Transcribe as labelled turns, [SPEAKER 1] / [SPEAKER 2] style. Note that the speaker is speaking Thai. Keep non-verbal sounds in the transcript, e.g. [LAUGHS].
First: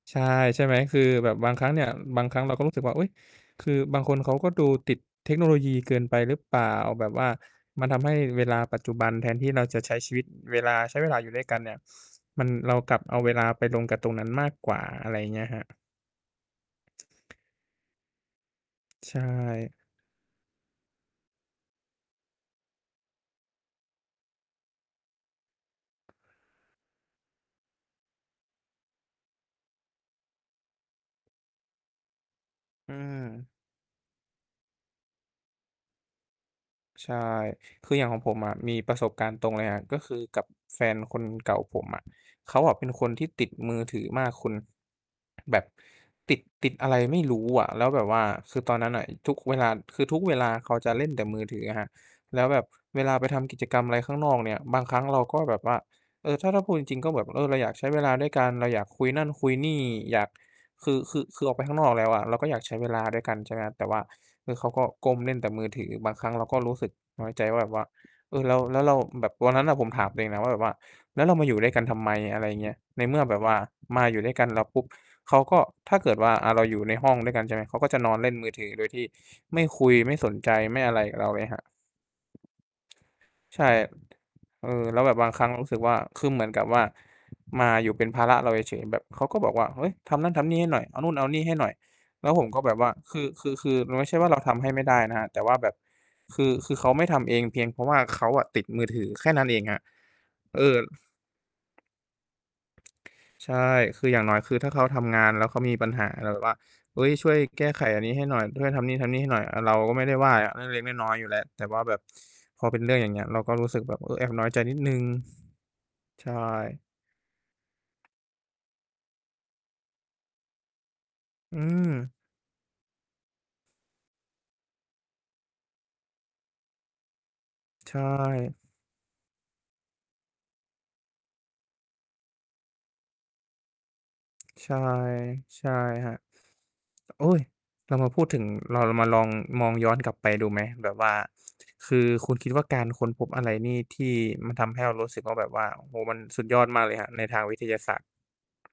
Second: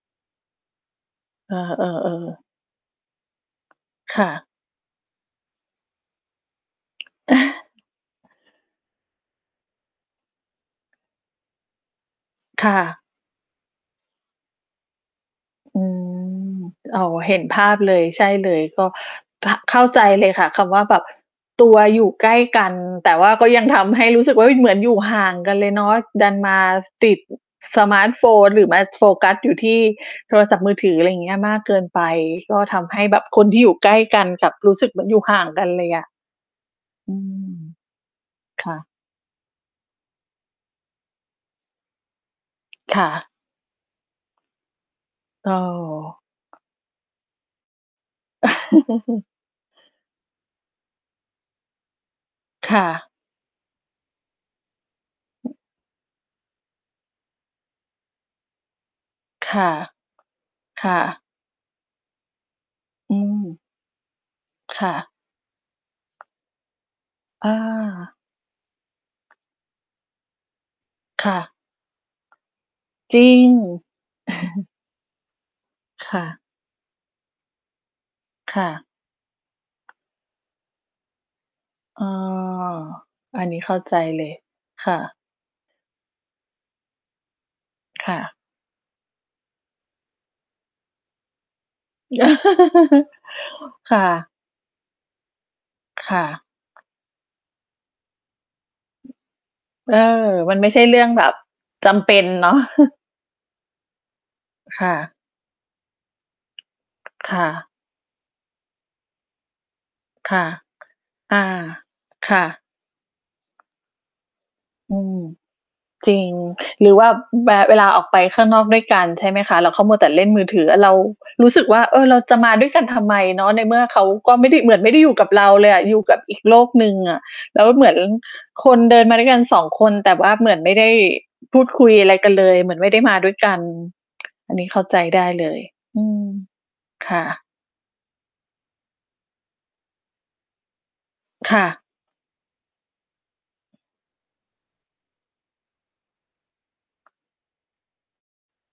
[SPEAKER 1] ใช่ ใช่ไหม คือแบบบ
[SPEAKER 2] เ
[SPEAKER 1] า
[SPEAKER 2] ออ
[SPEAKER 1] งครั้งเนี่ย บางคร
[SPEAKER 2] ๆ
[SPEAKER 1] ั้
[SPEAKER 2] ๆ
[SPEAKER 1] งเราก็รู้สึกว่า อุ๊ย คือบางค
[SPEAKER 2] ค
[SPEAKER 1] น
[SPEAKER 2] ่
[SPEAKER 1] เขา
[SPEAKER 2] ะ
[SPEAKER 1] ก็ดูติดเทคโนโลยีเกินไปหรือเปล่า แบบว่าม
[SPEAKER 2] [CHUCKLES]
[SPEAKER 1] ันทำให้เวลาปัจจุบัน แทนที่เราจะใช้ชีวิต เวลา ใช้เวลาอยู่ด้วยกันเนี่ย มัน
[SPEAKER 2] ค
[SPEAKER 1] เร
[SPEAKER 2] ่
[SPEAKER 1] ากลับ
[SPEAKER 2] ะ
[SPEAKER 1] เอาเวลาไปลงกับตรงนั้นมากกว่า อะไรอย่างเงี้ยครับ
[SPEAKER 2] อืม อ๋อ เห็นภาพเลย ใช่เลย ก็
[SPEAKER 1] ใช
[SPEAKER 2] ข
[SPEAKER 1] ่
[SPEAKER 2] เข้าใจเลยค่ะ คำว่าแบบตัวอยู่ใกล้กัน แต่ว่าก็ยังทำให้รู้สึกว่า เฮ้ย เหมือนอยู่ห่างกันเลยเนาะ ดันมาติด สมาร์ตโฟน หรือมาโฟกัสอยู่ที่โทรศัพท์มือถือ อะไรอย่างเงี้ย มากเกินไป ก็ท
[SPEAKER 1] อื
[SPEAKER 2] ำให้แบบคน
[SPEAKER 1] ม
[SPEAKER 2] ที่อยู่ใกล้กัน กลับรู้สึกเหมือนอยู่ห่างกันเลยอะ
[SPEAKER 1] ใช
[SPEAKER 2] อ
[SPEAKER 1] ่
[SPEAKER 2] ืม
[SPEAKER 1] คืออย่างของผมอะ
[SPEAKER 2] ค
[SPEAKER 1] ม
[SPEAKER 2] ่
[SPEAKER 1] ี
[SPEAKER 2] ะ
[SPEAKER 1] ประสบการณ์ตรงเลยอะ ก็คือกับแฟนคนเก่าผมอะ เขาอะเป็น
[SPEAKER 2] ค
[SPEAKER 1] ค
[SPEAKER 2] ่
[SPEAKER 1] น
[SPEAKER 2] ะ
[SPEAKER 1] ที่ติดมือถือมากคุณ
[SPEAKER 2] อ้
[SPEAKER 1] แ
[SPEAKER 2] อ
[SPEAKER 1] บบติด ติดอะไรไม่รู้อะ แล้วแบบว่าคือตอนนั้นน่ะ
[SPEAKER 2] [LAUGHS]
[SPEAKER 1] ทุกเวลา คือทุกเวลาเขาจะเล่นแต่มือถืออะครับ แล้วแบบ
[SPEAKER 2] ค่
[SPEAKER 1] เว
[SPEAKER 2] ะ
[SPEAKER 1] ลาไปทำกิจกรรมอะไรข้างนอกเนี่ย บางครั้งเราก็แบบว่า เออ ถ้า ถ้าพูดจริง ๆ ก็แบบ เออ เราอยากใช้เวลาด้วยกัน เราอยากคุยนั่นคุ
[SPEAKER 2] ค
[SPEAKER 1] ย
[SPEAKER 2] ่
[SPEAKER 1] น
[SPEAKER 2] ะ
[SPEAKER 1] ี่ อยาก
[SPEAKER 2] ค
[SPEAKER 1] คื
[SPEAKER 2] ่
[SPEAKER 1] อ คื
[SPEAKER 2] ะ
[SPEAKER 1] อ คือออกไปข้างนอกแล้วอะเราก็อยากใช้เวลา
[SPEAKER 2] อื
[SPEAKER 1] ด้วยกัน ใช
[SPEAKER 2] ม
[SPEAKER 1] ่ไหมครับ แต่ว่า คือเขาก
[SPEAKER 2] ค
[SPEAKER 1] ็
[SPEAKER 2] ่ะ
[SPEAKER 1] ก้มเล่นแต่มือถือ บางครั้งเราก็รู้สึกน้อยใจ
[SPEAKER 2] อ
[SPEAKER 1] ว่าแบบว่า
[SPEAKER 2] า
[SPEAKER 1] เออ เรา แล้วเรา แบบวันนั้นน่ะ ผมถามตัวเองนะว่าแบบว่า "แล
[SPEAKER 2] ค
[SPEAKER 1] ้วเ
[SPEAKER 2] ่
[SPEAKER 1] รา
[SPEAKER 2] ะ
[SPEAKER 1] มาอยู่ด้วยกันทำไม" อะไรอย่างเงี้ย ในเม
[SPEAKER 2] จ
[SPEAKER 1] ื่
[SPEAKER 2] ริ
[SPEAKER 1] อแบบ
[SPEAKER 2] ง
[SPEAKER 1] ว่ามาอยู่ด้วยกันแล้ว
[SPEAKER 2] [CHUCKLES]
[SPEAKER 1] ปุ๊บ เขาก็ ถ้าเก
[SPEAKER 2] ค
[SPEAKER 1] ิด
[SPEAKER 2] ่
[SPEAKER 1] ว่า
[SPEAKER 2] ะ
[SPEAKER 1] อะ เราอยู่ในห้องด้วยกัน ใช่ไหม เขาก็จะนอนเล่นมือ
[SPEAKER 2] ค
[SPEAKER 1] ถ
[SPEAKER 2] ่
[SPEAKER 1] ือ โด
[SPEAKER 2] ะ
[SPEAKER 1] ยที่ไม่คุย ไม่สนใจ ไม่อะไรกับเราเลยครับ
[SPEAKER 2] อ้อ อันนี
[SPEAKER 1] ใ
[SPEAKER 2] ้
[SPEAKER 1] ช่
[SPEAKER 2] เข้าใจเลย
[SPEAKER 1] เออ
[SPEAKER 2] ค่
[SPEAKER 1] แล้วแบ
[SPEAKER 2] ะ
[SPEAKER 1] บบางครั้งเรารู้สึกว่า คือเหมือนกับว่า มาอยู่เป
[SPEAKER 2] ค
[SPEAKER 1] ็น
[SPEAKER 2] ่
[SPEAKER 1] ภา
[SPEAKER 2] ะ
[SPEAKER 1] ระเราเฉย ๆ แบบเขาก็บอกว่า "เฮ้ย ทำนั่นทำนี่ให้หน่อย เอานู่นเอานี่ให้หน่อย" แล้วผมก็แบบว่า
[SPEAKER 2] [LAUGHS]
[SPEAKER 1] คือ คือ คือม
[SPEAKER 2] ค
[SPEAKER 1] ันไ
[SPEAKER 2] ่
[SPEAKER 1] ม่ใช่ว่
[SPEAKER 2] ะ
[SPEAKER 1] าเราทำให้ไม่ได้นะครับ แต่ว่าแบบ
[SPEAKER 2] ค่
[SPEAKER 1] คือ คือเ
[SPEAKER 2] ะ
[SPEAKER 1] ขาไม่ทำเอง เพียงเพราะว่าเขาอะติดมือถือ แค่นั้นเองครับ
[SPEAKER 2] เออ มัน
[SPEAKER 1] เอ
[SPEAKER 2] ไม่
[SPEAKER 1] อ
[SPEAKER 2] ใช่เรื่องแบบจำเป็นเนาะ [CHUCKLES]
[SPEAKER 1] ใช่ คืออย่างน้อย คือถ้าเข
[SPEAKER 2] ค
[SPEAKER 1] า
[SPEAKER 2] ่
[SPEAKER 1] ท
[SPEAKER 2] ะ
[SPEAKER 1] ำงาน แล้วเขามีปัญหาอะไรแบบว่า "เฮ้ย ช่
[SPEAKER 2] ค
[SPEAKER 1] วย
[SPEAKER 2] ่
[SPEAKER 1] แก
[SPEAKER 2] ะ
[SPEAKER 1] ้ไขอันนี้ให้หน่อย ช่วยทำนี่ ๆ ให้หน่อย" อา เราก็ไม่ได้ว่
[SPEAKER 2] ค
[SPEAKER 1] า
[SPEAKER 2] ่ะ
[SPEAKER 1] อะ เล็ก ๆ น้อย ๆ อยู่แ
[SPEAKER 2] อ
[SPEAKER 1] ล้ว
[SPEAKER 2] า
[SPEAKER 1] แต่ว่าแบบ
[SPEAKER 2] ค่ะ
[SPEAKER 1] พอเป็นเรื่องอย่างเงี้ย เราก็รู้สึกแบบ เออ แอบน้อยใจนิดหนึ
[SPEAKER 2] อ
[SPEAKER 1] ่
[SPEAKER 2] ื
[SPEAKER 1] ง
[SPEAKER 2] ม จริ
[SPEAKER 1] ใช
[SPEAKER 2] ง
[SPEAKER 1] ่
[SPEAKER 2] หรือว่า อ แบ เวลาออกไปข้างนอกด้วยกัน ใช่ไหมคะ แล้วเขามัวแต่เล่นมือถืออะเรารู้
[SPEAKER 1] อื
[SPEAKER 2] สึกว่า "เออ เ
[SPEAKER 1] ม
[SPEAKER 2] ราจะมาด้วยกันทำไมเนาะ ในเมื่อเขาก็ไม่ได้ เหมือนไม่ได้อยู่กับเราเลยอะอยู่กับอีกโลกหนึ่งอะ" แล้วเหมื
[SPEAKER 1] ใช
[SPEAKER 2] อน
[SPEAKER 1] ่
[SPEAKER 2] คนเดินมาด้วยกัน 2 คน แต่ว่าเหมือนไม่ได้ พูดคุยอะไรกันเลย เหมือนไม่ได้มาด้วยกัน อันนี
[SPEAKER 1] ใช
[SPEAKER 2] ้
[SPEAKER 1] ่
[SPEAKER 2] เข้าใจได้เลย
[SPEAKER 1] ใช่
[SPEAKER 2] อื
[SPEAKER 1] ครับ
[SPEAKER 2] ม ค่
[SPEAKER 1] โอ๊ย
[SPEAKER 2] ะ
[SPEAKER 1] เรามาพูดถึง เราลองมาลองมองย้อนกลับไปดูไหม? แบบว่า
[SPEAKER 2] ค่ะ
[SPEAKER 1] คือคุณคิดว่าการค้นพบอะไรนี่ ที่มันทำให้เรารู้สึกว่าแบบว่า โอ้โฮ มันสุดยอดมากเลยครับ? ในทางวิทยาศาสตร์